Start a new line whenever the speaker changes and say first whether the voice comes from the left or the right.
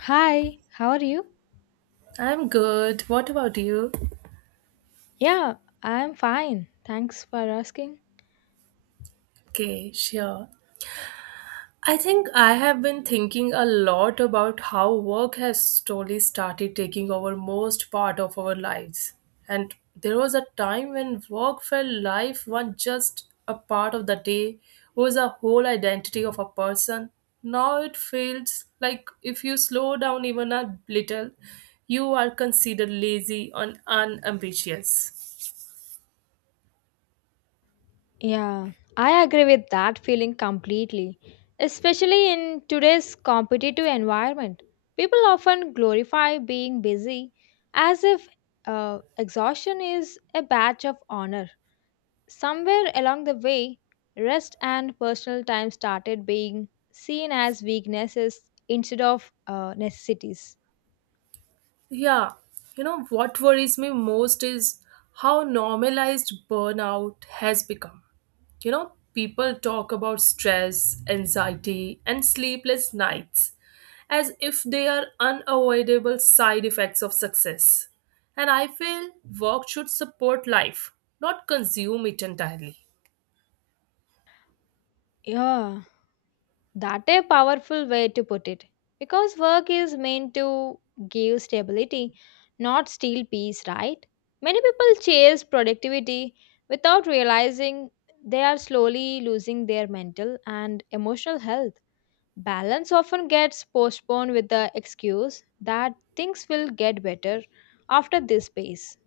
left: Hi, how are you?
right: I'm good. What about you?
left: Yeah, I'm fine. Thanks for asking.
right: Okay, sure. I think I have been thinking a lot about how work has slowly started taking over most part of our lives. And there was a time when work felt life was just a part of the day, was a whole identity of a person. Now it feels like if you slow down even a little, you are considered lazy and unambitious.
left: Yeah, I agree with that feeling completely. Especially in today's competitive environment, people often glorify being busy as if exhaustion is a badge of honor. Somewhere along the way, rest and personal time started being seen as weaknesses instead of necessities.
right: Yeah, you know what worries me most is how normalized burnout has become. You know, people talk about stress, anxiety, and sleepless nights as if they are unavoidable side effects of success. And I feel work should support life, not consume it entirely.
left: Yeah. That a powerful way to put it. Because work is meant to give stability, not steal peace, right? Many people chase productivity without realizing they are slowly losing their mental and emotional health. Balance often gets postponed with the excuse that things will get better after this pace.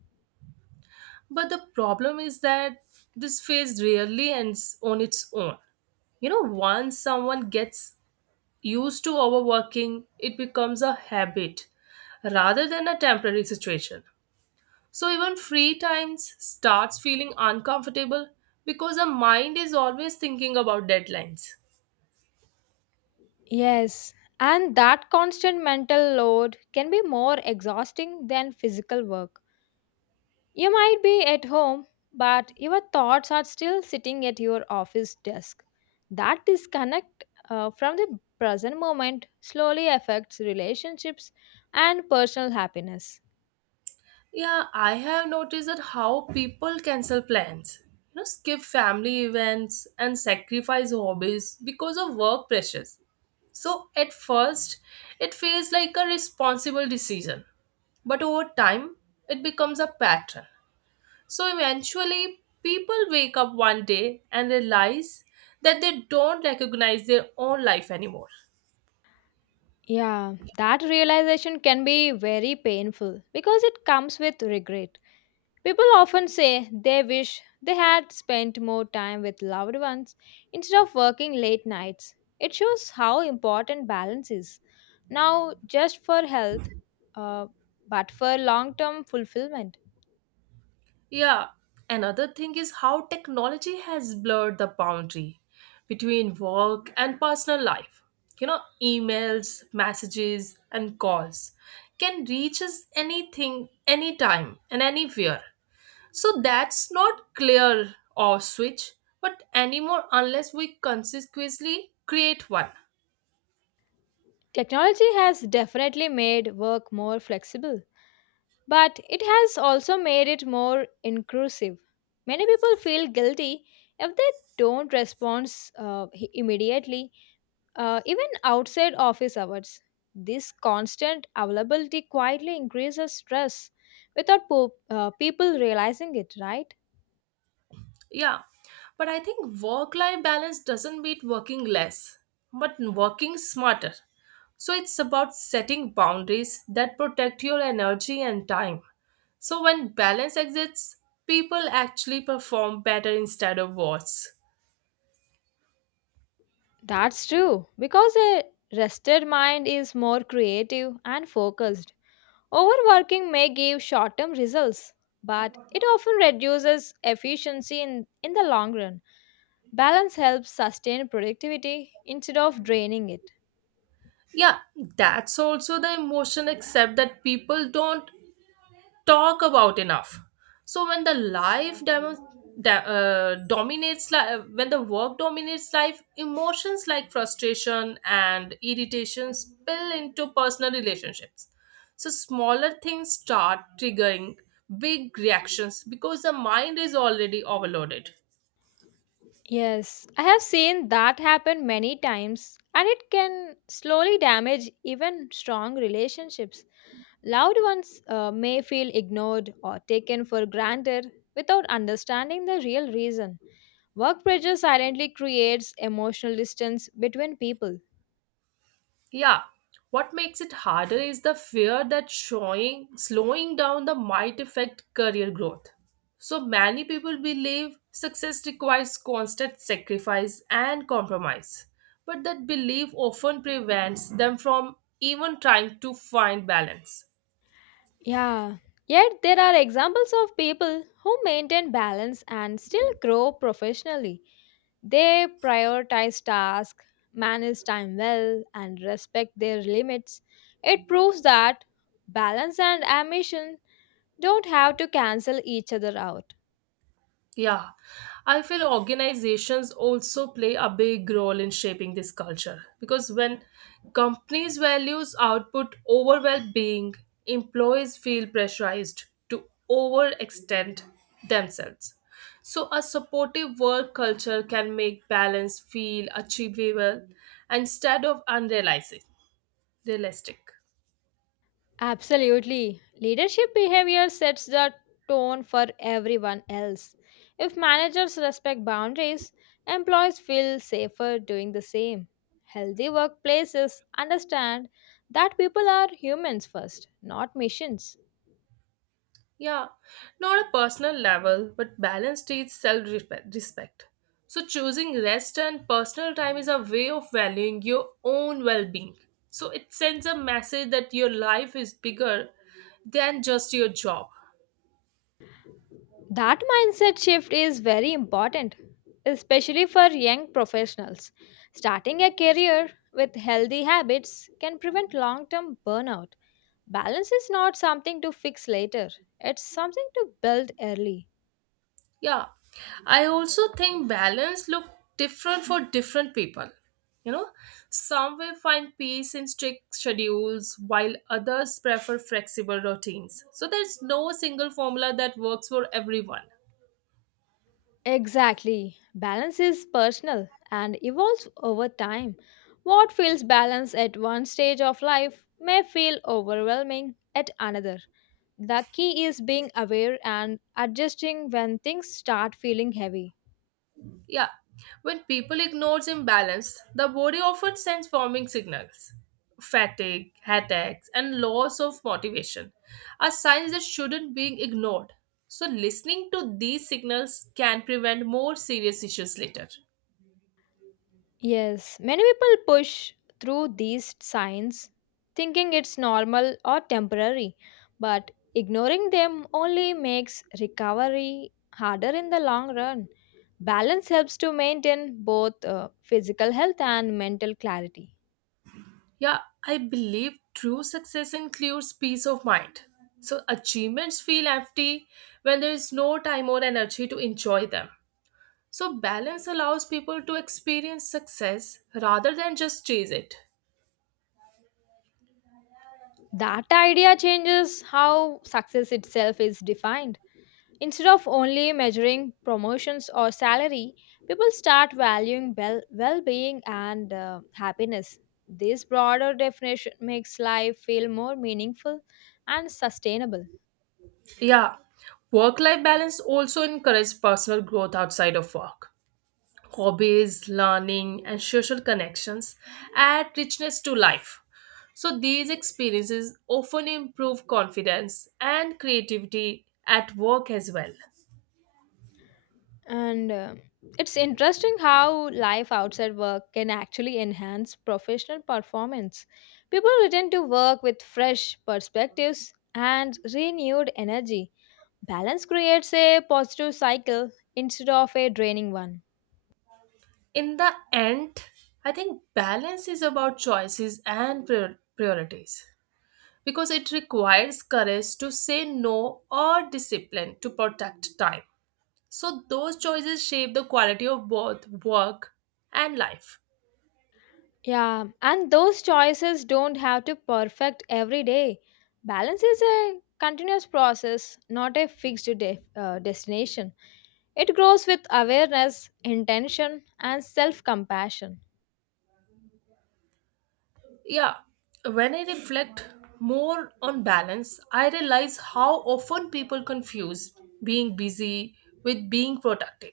right: But the problem is that this phase rarely ends on its own. You know, once someone gets used to overworking, it becomes a habit rather than a temporary situation. So even free times starts feeling uncomfortable because the mind is always thinking about deadlines.
left: Yes, and that constant mental load can be more exhausting than physical work. You might be at home, but your thoughts are still sitting at your office desk. That disconnect from the present moment slowly affects relationships and personal happiness.
right: Yeah, I have noticed that how people cancel plans, you know, skip family events and sacrifice hobbies because of work pressures. So at first, it feels like a responsible decision, but over time, it becomes a pattern. So eventually, people wake up one day and realize that they don't recognize their own life anymore.
left: Yeah, that realization can be very painful because it comes with regret. People often say they wish they had spent more time with loved ones instead of working late nights. It shows how important balance is, now just for health, uh, but for long term fulfillment.
right: Yeah, another thing is how technology has blurred the boundary between work and personal life. You know, emails, messages, and calls can reach us anything, anytime, and anywhere. So that's not clear or switch, but anymore unless we consciously create one.
left: Technology has definitely made work more flexible, but it has also made it more inclusive. Many people feel guilty if they don't respond immediately even outside office hours. This constant availability quietly increases stress without people realizing it, right?
right: Yeah, but I think work life balance doesn't mean working less, but working smarter. So it's about setting boundaries that protect your energy and time. So when balance exists, people actually perform better instead of worse.
left: That's true, because a rested mind is more creative and focused. Overworking may give short term results, but it often reduces efficiency in the long run. Balance helps sustain productivity instead of draining it.
right: Yeah, that's also the emotion, except that people don't talk about enough so when the life demo, da, dominates li- when the work dominates life emotions like frustration and irritation spill into personal relationships, so smaller things start triggering big reactions because the mind is already overloaded.
left: Yes, I have seen that happen many times, and it can slowly damage even strong relationships. Loved ones may feel ignored or taken for granted without understanding the real reason. Work pressure silently creates emotional distance between people.
right: Yeah, what makes it harder is the fear that showing slowing down the might affect career growth. So many people believe success requires constant sacrifice and compromise, but that belief often prevents them from even trying to find balance.
left: Yeah, yet there are examples of people who maintain balance and still grow professionally. They prioritize tasks, manage time well, and respect their limits. It proves that balance and ambition don't have to cancel each other out.
right: Yeah, I feel organizations also play a big role in shaping this culture because when companies values output over well-being, employees feel pressurized to overextend themselves. So a supportive work culture can make balance feel achievable instead of unrealistic. Realistic.
left: Absolutely. Leadership behavior sets the tone for everyone else. If managers respect boundaries, employees feel safer doing the same. Healthy workplaces understand that people are humans first, not machines.
right: Yeah, not a personal level, but balance teaches self respect. So, choosing rest and personal time is a way of valuing your own well being. So, it sends a message that your life is bigger than just your job.
left: That mindset shift is very important, especially for young professionals. Starting a career with healthy habits can prevent long term burnout. Balance is not something to fix later, it's something to build early.
right: Yeah, I also think balance look different for different people. You know, some will find peace in strict schedules while others prefer flexible routines. So, there's no single formula that works for everyone.
left: Exactly. Balance is personal and evolves over time. What feels balanced at one stage of life may feel overwhelming at another. The key is being aware and adjusting when things start feeling heavy.
right: Yeah, when people ignores imbalance, the body often sends warming signals. Fatigue, headaches, and loss of motivation are signs that shouldn't be ignored. So listening to these signals can prevent more serious issues later.
left: Yes, many people push through these signs thinking it's normal or temporary, but ignoring them only makes recovery harder in the long run. Balance helps to maintain both physical health and mental clarity.
right: Yeah, I believe true success includes peace of mind. So achievements feel empty when there is no time or energy to enjoy them. So balance allows people to experience success rather than just chase it.
left: That idea changes how success itself is defined. Instead of only measuring promotions or salary, people start valuing well well being and happiness. This broader definition makes life feel more meaningful and sustainable.
right: Yeah, work life balance also encourages personal growth outside of work. Hobbies, learning, and social connections add richness to life. So, these experiences often improve confidence and creativity at work as well.
left: And It's interesting how life outside work can actually enhance professional performance. People return to work with fresh perspectives and renewed energy. Balance creates a positive cycle instead of a draining one.
right: In the end, I think balance is about choices and priorities because it requires courage to say no or discipline to protect time. So those choices shape the quality of both work and life.
left: Yeah, and those choices don't have to perfect every day. Balance is a continuous process, not a fixed destination. It grows with awareness, intention, and self compassion.
right: Yeah, when I reflect more on balance, I realize how often people confuse being busy with being productive.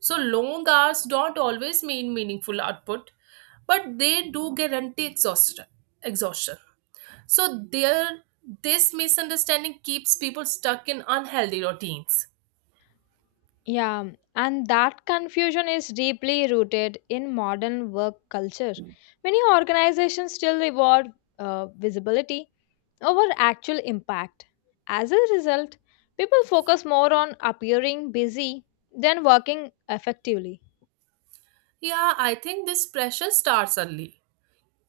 right: So long hours don't always mean meaningful output, but they do guarantee exhaustion. Exhaustion. So there this misunderstanding keeps people stuck in unhealthy routines.
left: Yeah, and that confusion is deeply rooted in modern work culture. Many organizations still reward visibility over actual impact. As a result, people focus more on appearing busy than working effectively.
right: Yeah, I think this pressure starts early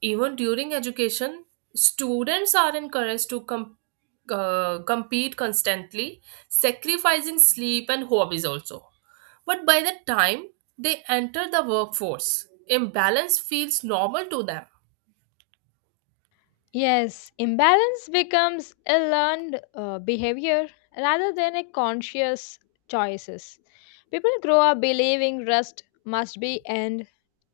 right: even during education, students are encouraged to compete constantly, sacrificing sleep and hobbies also. But by the time they enter the workforce, imbalance feels normal to them.
left: Yes, imbalance becomes a learned behavior rather than a conscious choices. People grow up believing rust must be end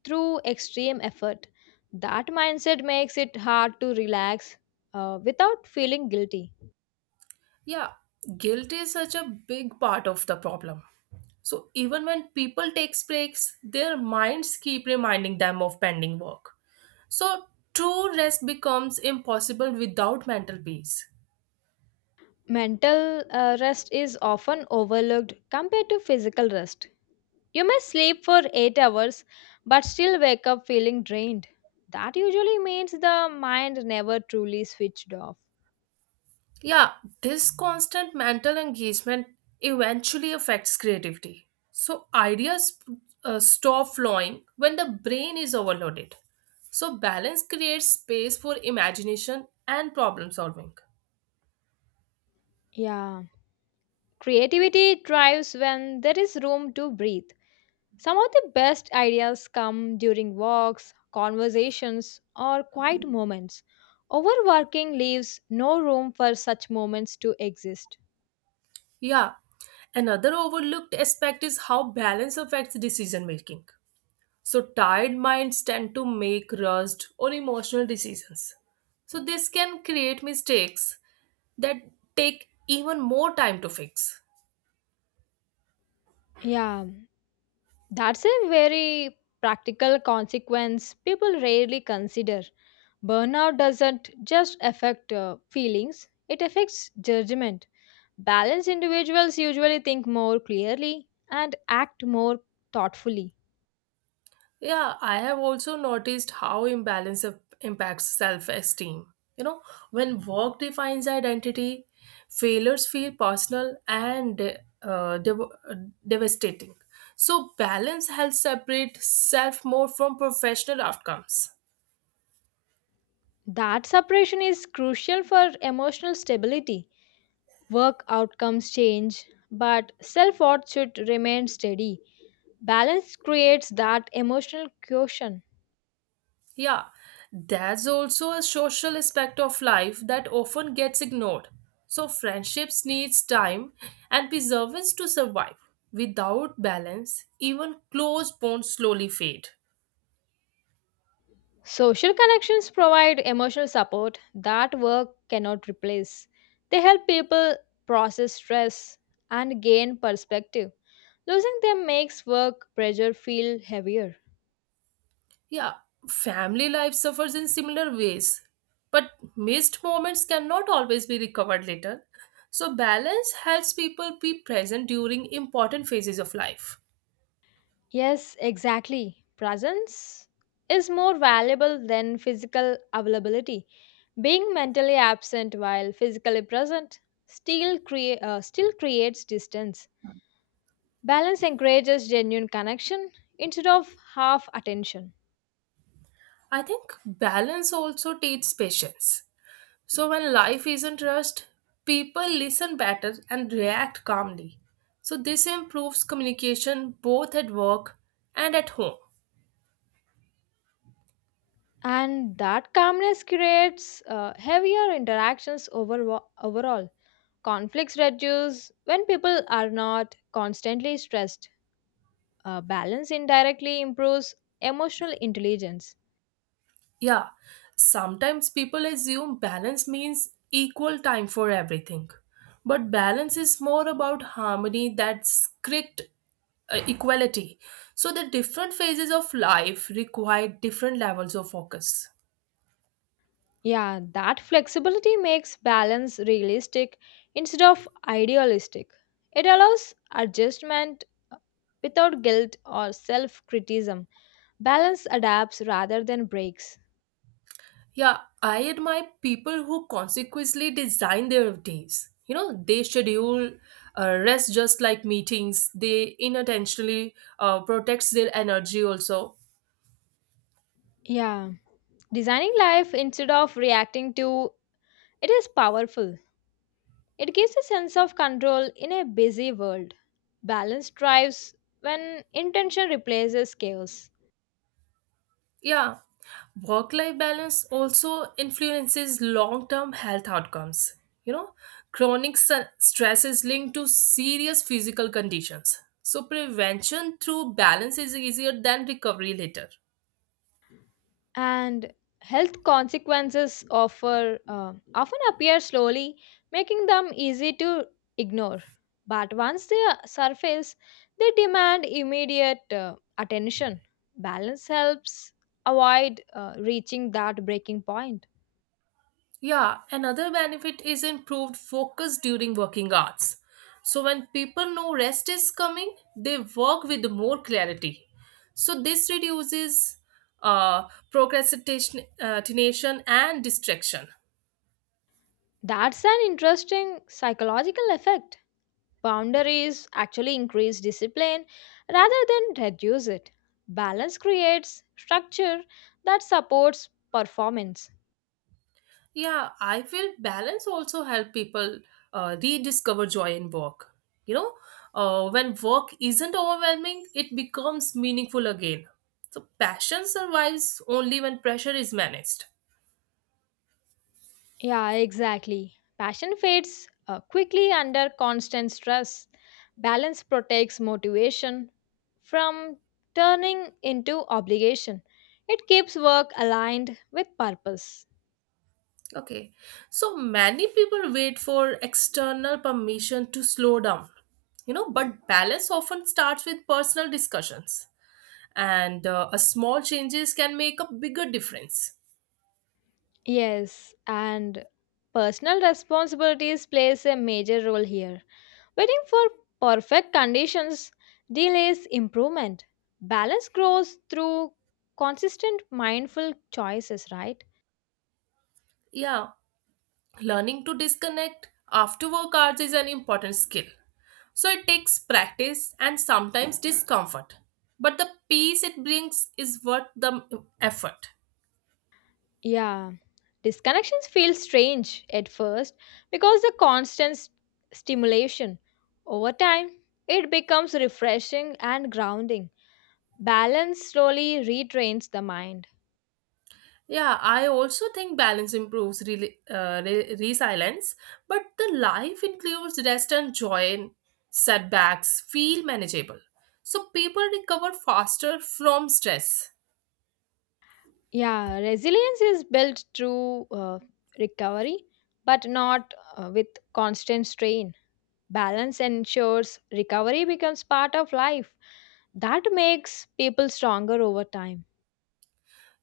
left: through extreme effort. That mindset makes it hard to relax without feeling guilty.
right: Yeah, guilt is such a big part of the problem. So even when people takes breaks, their minds keep reminding them of pending work. So true rest becomes impossible without mental peace.
left: Mental rest is often overlooked compared to physical rest. You may sleep for 8 hours but still wake up feeling drained. That usually means the mind never truly switched off.
right: Yeah, this constant mental engagement eventually affects creativity. So, ideas stop flowing when the brain is overloaded. So, balance creates space for imagination and problem solving.
left: Yeah. Creativity thrives when there is room to breathe. Some of the best ideas come during walks, conversations, or quiet moments. Overworking leaves no room for such moments to exist.
right: Yeah, another overlooked aspect is how balance affects decision making. So, tired minds tend to make rushed or emotional decisions. So, this can create mistakes that take even more time to fix.
left: Yeah. That's a very practical consequence people rarely consider. Burnout doesn't just affect feelings, it affects judgment. Balanced individuals usually think more clearly and act more thoughtfully.
right: Yeah, I have also noticed how impacts self esteem. You know, when work defines identity, failures feel personal and uh, dev- uh, devastating. So, balance helps separate self more from professional outcomes.
left: That separation is crucial for emotional stability. Work outcomes change, but self worth should remain steady. Balance creates that emotional quotient.
right: Yeah, there's also a social aspect of life that often gets ignored. So friendships needs time and perseverance to survive. Without balance, even close bonds slowly fade.
left: Social connections provide emotional support that work cannot replace. They help people process stress and gain perspective. Losing them makes work pressure feel heavier.
right: Yeah, family life suffers in similar ways, but missed moments cannot always be recovered later. So balance helps people be present during important phases of life.
left: Yes, exactly. Presence is more valuable than physical availability. Being mentally absent while physically present still creates distance. Balance encourages genuine connection instead of half attention.
right: I think balance also takes patience. So when life isn't rushed, people listen better and react calmly. So this improves communication both at work and at home.
left: And that calmness creates heavier interactions overall. Conflicts reduce when people are not constantly stressed. Balance indirectly improves emotional intelligence.
right: Yeah, sometimes people assume balance means equal time for everything. But balance is more about harmony than strict equality. So the different phases of life require different levels of focus.
left: Yeah, that flexibility makes balance realistic instead of idealistic. It allows adjustment uh, without guilt or self criticism. Balance adapts rather than breaks.
right: Yeah, I admire people who consequently design their days. You know, they schedule rest just like meetings. They unintentionally protects their energy also.
left: Yeah, designing life instead of reacting to It is powerful. It gives a sense of control in a busy world. Balance thrives when intention replaces chaos.
right: Yeah, work-life balance also influences long-term health outcomes. You know, stress is linked to serious physical conditions. So prevention through balance is easier than recovery later.
left: And health consequences offer, often appear slowly, making them easy to ignore. But once they surface, they demand immediate attention. Balance helps avoid reaching that breaking point.
right: Yeah, another benefit is improved focus during working hours. So, when people know rest is coming, they work with more clarity. So, this reduces procrastination tination and distraction.
left: That's an interesting psychological effect. Boundaries actually increase discipline rather than reduce it. Balance creates structure that supports performance.
right: Yeah, I feel balance also help people rediscover joy in work. You know, when work isn't overwhelming, it becomes meaningful again. So, passion survives only when pressure is managed.
left: Yeah, exactly. Passion fades quickly under constant stress. Balance protects motivation from turning into obligation. It keeps work aligned with purpose.
right: Okay, so many people wait for external permission to slow down, you know, but balance often starts with personal discussions, and a small changes can make a bigger difference.
left: Yes, and personal responsibilities plays a major role here. Waiting for perfect conditions delays improvement. Balance grows through consistent mindful choices, right?
right: Yeah, learning to disconnect after work hours is an important skill. So it takes practice and sometimes discomfort, but the peace it brings is worth the effort.
left: Yeah. Disconnections feel strange at first because the constant stimulation. Over time, it becomes refreshing and grounding. Balance slowly retrains the mind.
right: Yeah, I also think balance improves resilience, but the life includes rest and joy and setbacks feel manageable. So people recover faster from stress.
left: Yeah, resilience is built through recovery, but not with constant strain. Balance ensures recovery becomes part of life. That makes people stronger over time.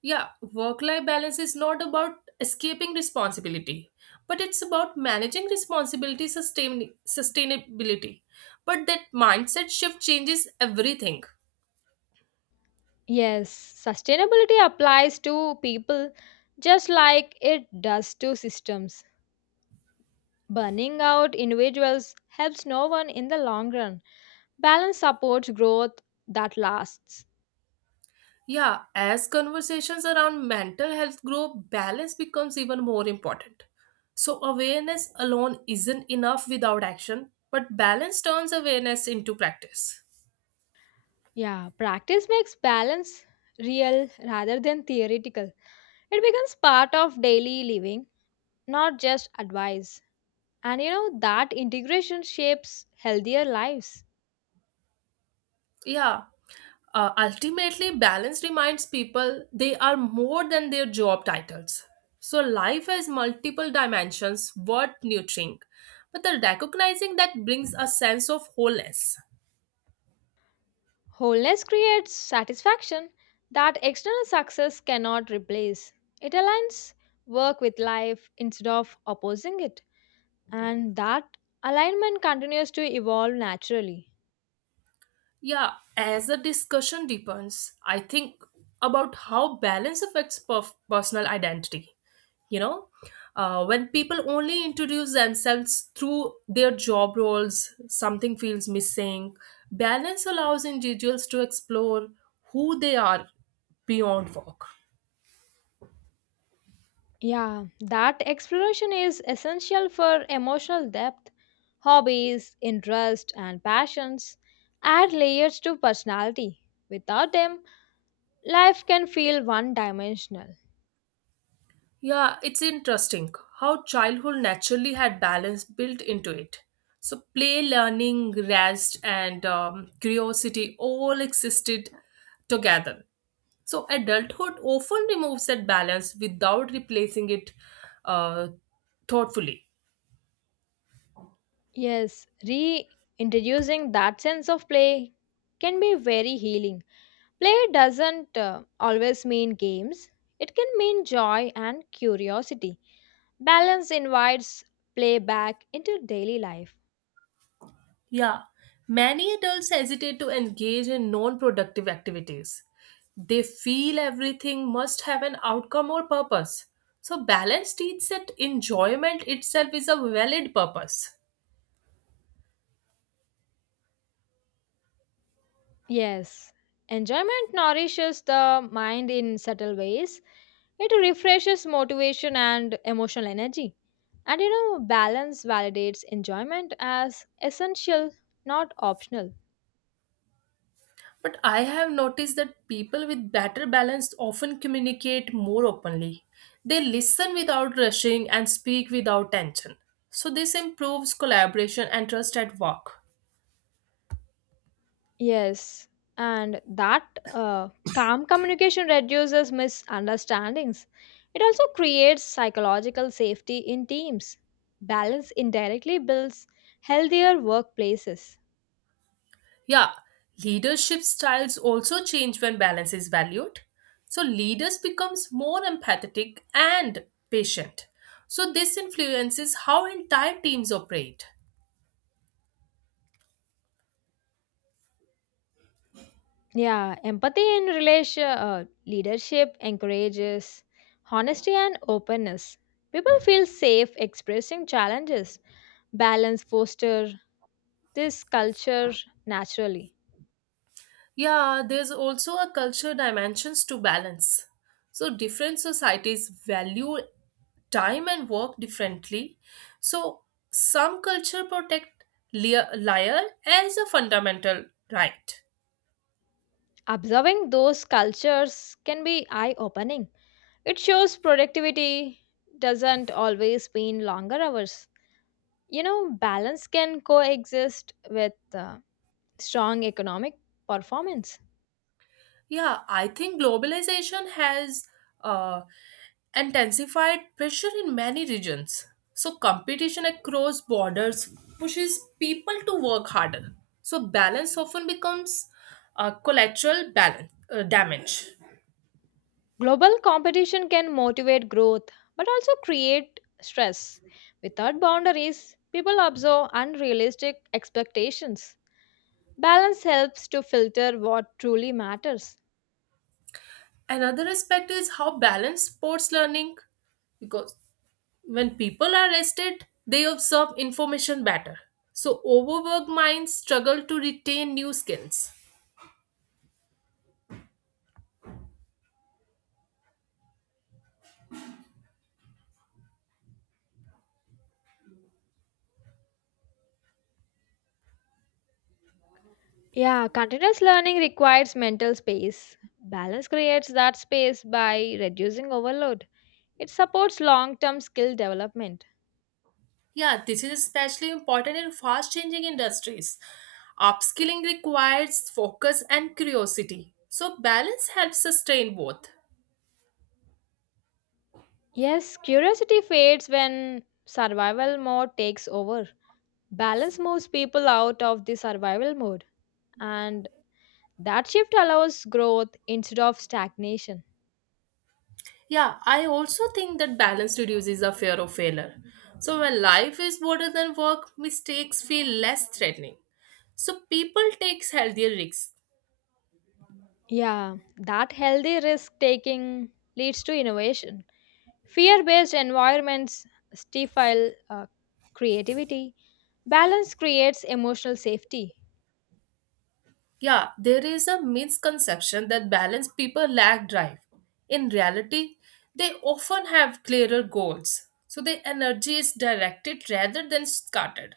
right: Yeah, work life balance is not about escaping responsibility, but it's about managing responsibility sustainability. But that mindset shift changes everything.
left: Yes, sustainability applies to people just like it does to systems. Burning out individuals helps no one in the long run. Balance supports growth that lasts.
right: Yeah, as conversations around mental health grow, balance becomes even more important. So, awareness alone isn't enough without action, but balance turns awareness into practice.
left: Yeah, practice makes balance real rather than theoretical. It becomes part of daily living, not just advice. And you know, that integration shapes healthier lives.
right: Yeah, ultimately, balance reminds people they are more than their job titles. So, life has multiple dimensions worth nurturing, but the recognizing that brings a sense of wholeness.
left: Wholeness creates satisfaction that external success cannot replace. It aligns work with life instead of opposing it. And that alignment continues to evolve naturally.
right: Yeah, as the discussion deepens, I think about how balance affects personal identity. You know, when people only introduce themselves through their job roles, something feels missing. Balance allows individuals to explore who they are beyond work.
left: Yeah, that exploration is essential for emotional depth. Hobbies, interests, and passions add layers to personality. Without them, life can feel one dimensional.
right: Yeah, it's interesting how childhood naturally had balance built into it. So, play, learning, rest, and curiosity all existed together. So, adulthood often removes that balance without replacing it uh, thoughtfully.
left: Yes, reintroducing that sense of play can be very healing. Play doesn't always mean games, it can mean joy and curiosity. Balance invites play back into daily life.
right: Yeah, many adults hesitate to engage in non productive activities. They feel everything must have an outcome or purpose. So, balance teaches that enjoyment itself is a valid purpose.
left: Yes, enjoyment nourishes the mind in subtle ways. It refreshes motivation and emotional energy. And you know, balance validates enjoyment as essential, not optional.
right: But I have noticed that people with better balance often communicate more openly. They listen without rushing and speak without tension. So, this improves collaboration and trust at work.
left: Yes, and that calm communication reduces misunderstandings. It also creates psychological safety in teams. Balance indirectly builds healthier workplaces.
right: Yeah, leadership styles also change when balance is valued. So leaders becomes more empathetic and patient. So this influences how entire teams operate.
left: Yeah, empathy in relation leadership encourages honesty and openness. People feel safe expressing challenges. Balance foster this culture naturally.
right: Yeah, there's also a culture dimensions to balance. So different societies value time and work differently. So some culture protect liar as a fundamental right.
left: Observing those cultures can be eye-opening. It shows productivity doesn't always mean longer hours. You know, balance can coexist with strong economic performance.
right: Yeah, I think globalization has uh, intensified pressure in many regions. So, competition across borders pushes people to work harder. So, balance often becomes a collateral damage.
left: Global competition can motivate growth but also create stress. Without boundaries, people absorb unrealistic expectations. Balance helps to filter what truly matters.
right: Another aspect is how balance sports learning, because when people are rested, they absorb information better. So, overworked minds struggle to retain new skills.
left: Yeah, continuous learning requires mental space. Balance creates that space by reducing overload. It supports long term skill development.
right: Yeah, this is especially important in fast changing industries. Upskilling requires focus and curiosity. So, balance helps sustain both.
left: Yes, curiosity fades when survival mode takes over. Balance moves people out of the survival mode and That shift allows growth instead of stagnation.
right: Yeah, I also think that balance reduces the fear of failure. So, when life is broader than work, mistakes feel less threatening. So, people take healthier risks.
left: Yeah, that healthy risk taking leads to innovation. Fear based environments stifle creativity. Balance creates emotional safety.
right: Yeah, there is a misconception that balanced people lack drive. In reality, they often have clearer goals, so their energy is directed rather than scattered.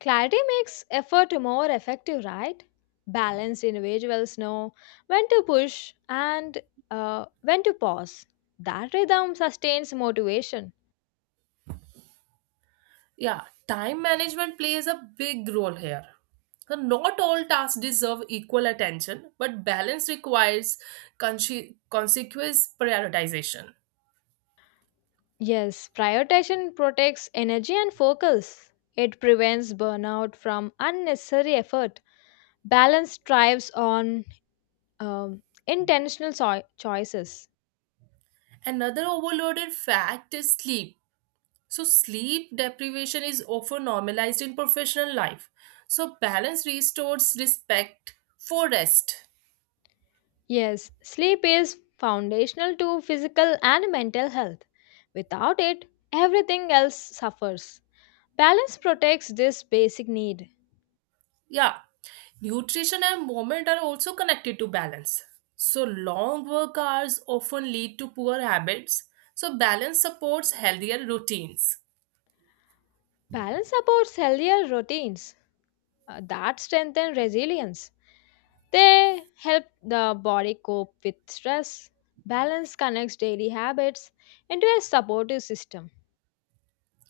left: Clarity makes effort more effective, right? Balanced individuals know when to push and when to pause. That rhythm sustains motivation.
right: Yeah, time management plays a big role here. So not all tasks deserve equal attention, but balance requires consequence prioritization.
left: Yes, prioritization protects energy and focus. It prevents burnout from unnecessary effort. Balance thrives on intentional choices.
right: Another overloaded fact is sleep. So, sleep deprivation is often normalized in professional life. So, balance restores respect for rest.
left: Yes, sleep is foundational to physical and mental health. Without it, everything else suffers. Balance protects this basic need.
right: Yeah, nutrition and movement are also connected to balance. So, long work hours often lead to poor habits. So, balance supports healthier routines.
left: Balance supports healthier routines that strengthen resilience. They help the body cope with stress. Balance connects daily habits into a supportive system.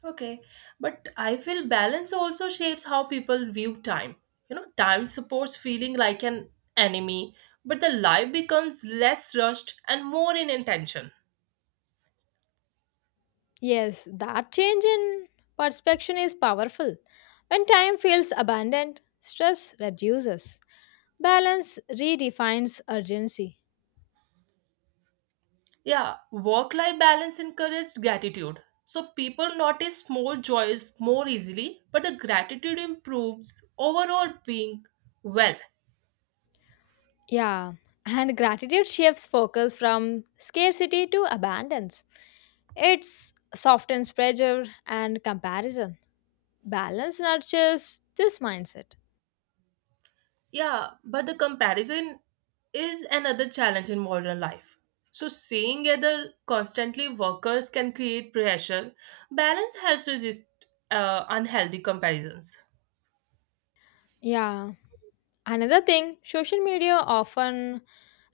right: Okay, but I feel balance also shapes how people view time. You know, time supports feeling like an enemy, but the life becomes less rushed and more in intention.
left: Yes, that change in perception is powerful. When time feels abundant, stress reduces. Balance redefines urgency.
right: Yeah, work life balance encourages gratitude. So people notice small joys more easily, but the gratitude improves overall being well.
left: Yeah, and gratitude shifts focus from scarcity to abundance. It softens pressure and comparison. Balance nurtures this mindset.
right: Yeah, but the comparison is another challenge in modern life. So seeing other constantly workers can create pressure. Balance helps resist unhealthy comparisons.
left: Yeah. Another thing, social media often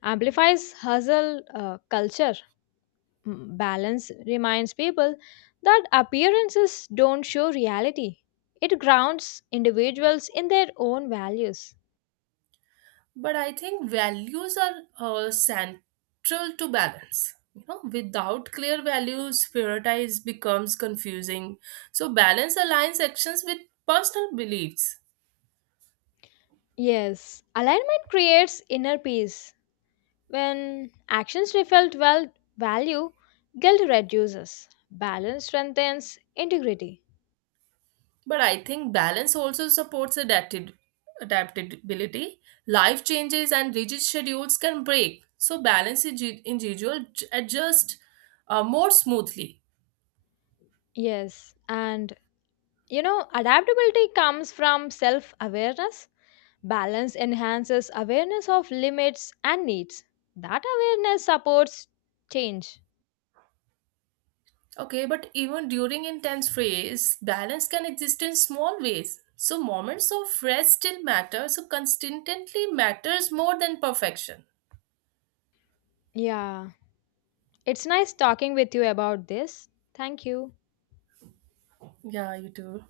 left: amplifies hustle culture. Mm, balance reminds people that appearances don't show reality. It grounds individuals in their own values.
right: But I think values are central to balance, you know, without clear values prioritize becomes confusing, so balance aligns actions with personal beliefs.
left: Yes, alignment creates inner peace. When actions reflect well value, guilt reduces. Balance strengthens integrity.
right: But I think balance also supports adapted adaptability, life changes and rigid schedules can break so balance individual adjust more smoothly.
left: Yes, and you know, adaptability comes from self awareness. Balance enhances awareness of limits and needs. That awareness supports change.
right: Okay, but even during intense phase, balance can exist in small ways. So moments of rest still matter. So consistently matters more than perfection.
left: Yeah. It's nice talking with you about this. Thank you.
right: Yeah, you too.